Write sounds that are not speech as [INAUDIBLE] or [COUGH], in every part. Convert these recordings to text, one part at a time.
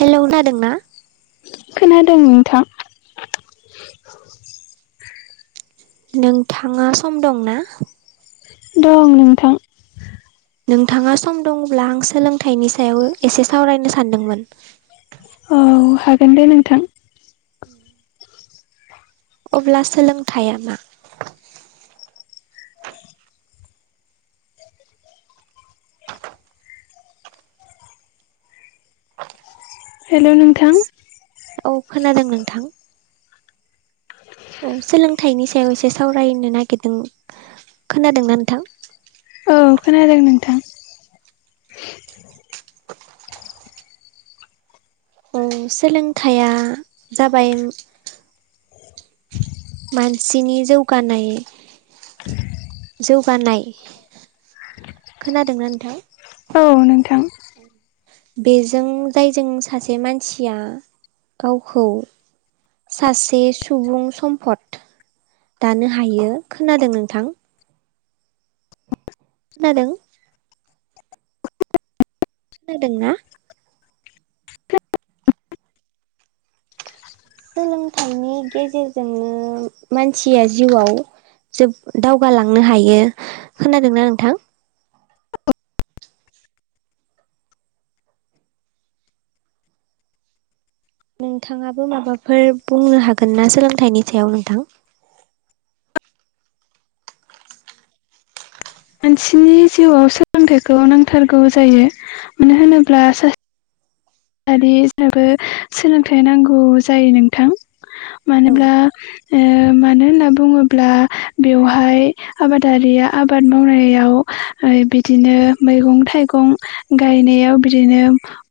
hello खोनादोंना खोनादों नोंथां नोंथाङा सम दंना दं नोंथां नोंथाङा सम दङब्ला आं सोलोंथाइनि सायाव एसे सावरायनो सानदोंमोन औ हागोन दे नोंथां उम अब्ला सोलोंथायाइया मा हेल' नोंथां औ खोनादों नोंथां औ सोलोंथाइनि सायाव एसे सावरायनो नागिरदों खोनादोंना नोंथां औ खोनादों नोंथां औ सोलोंथाइया जाबाय [UNINTELLIGIBLE] मानसिनि जौगानाय जौगानाय खोनादोंना नोंथां औ न औ बेजों जायजों सासे मानसिया गावखौ सासे सुबुं सम्फद दानो हायो खोनादों नोंथां खोनादों खोनादोंना सोलोंथाइनि गेजेरजोंनो मानसिया जिउआव जोब दावगालांनो हायो खोनादोंना नोंथां नोंथाङाबो माबाफोर बुंनो हागोन ना सोलोंथाइनि सायाव नोंथां मानसिनि जिउआव सोलोंथाइखौ नांथारगौ जायो मानो होनोब्ला सासे [UNINTELLIGIBLE] सोलोंथाइ नांगौ जायो नोंथां औ मानोब्ला ओ मानो होनना बुङोब्ला बेवहाय आबादारिया आबाद मावनायाव ओ बिदिनो मैगं थाइगं गायनायाव बिदिनो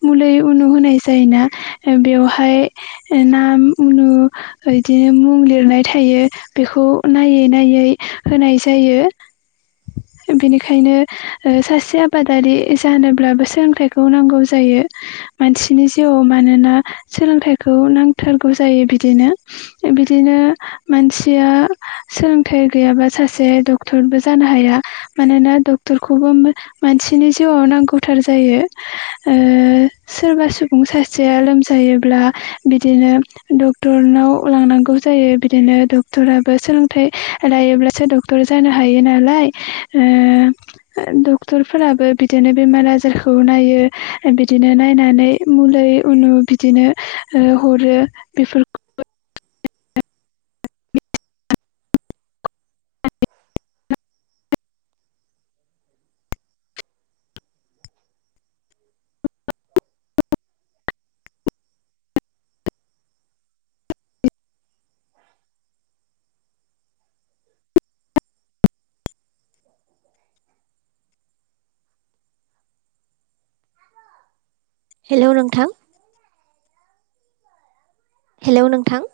मुलै उनु होनाय जायोना बेवहाय नाम उनु बिदिनो मुं लिरनाय थायो बेखौ नायै नायै होनाय जायो बिनिखायनो ओ सासे आबादारि जानोब्लाबो सोलोंथाइखौ नांगौ जायो [UNINTELLIGIBLE] मानसिनि जिउआव मानोना सोलोंथाइखौ नांथारगौ जायो बिदिनो बिदिनो मानसिया सोलोंथाइ गैयाबा सासे डक्टरबो जानो हाया मानो ना डक्टरखौबो मो मानसिनि जिउआव नांगौथार जायो ओ सोरबा सुबुं सासेया लोमजायोब्ला बिदिनो डक्टरनाव लांनांगौ जायो बिदिनो डक्टराबो सोलोंथाइ लायोब्लासो डक्टर जानो हायो नालाय ओ डक्टरफोराबो बिदिनो बेमार आजारखौ नायो बिदिनो नाय बायनानै मुलि उनु बिदिनो ओ हरो बेफोरखौ हेलौ नोंथां हेलौ नोंथां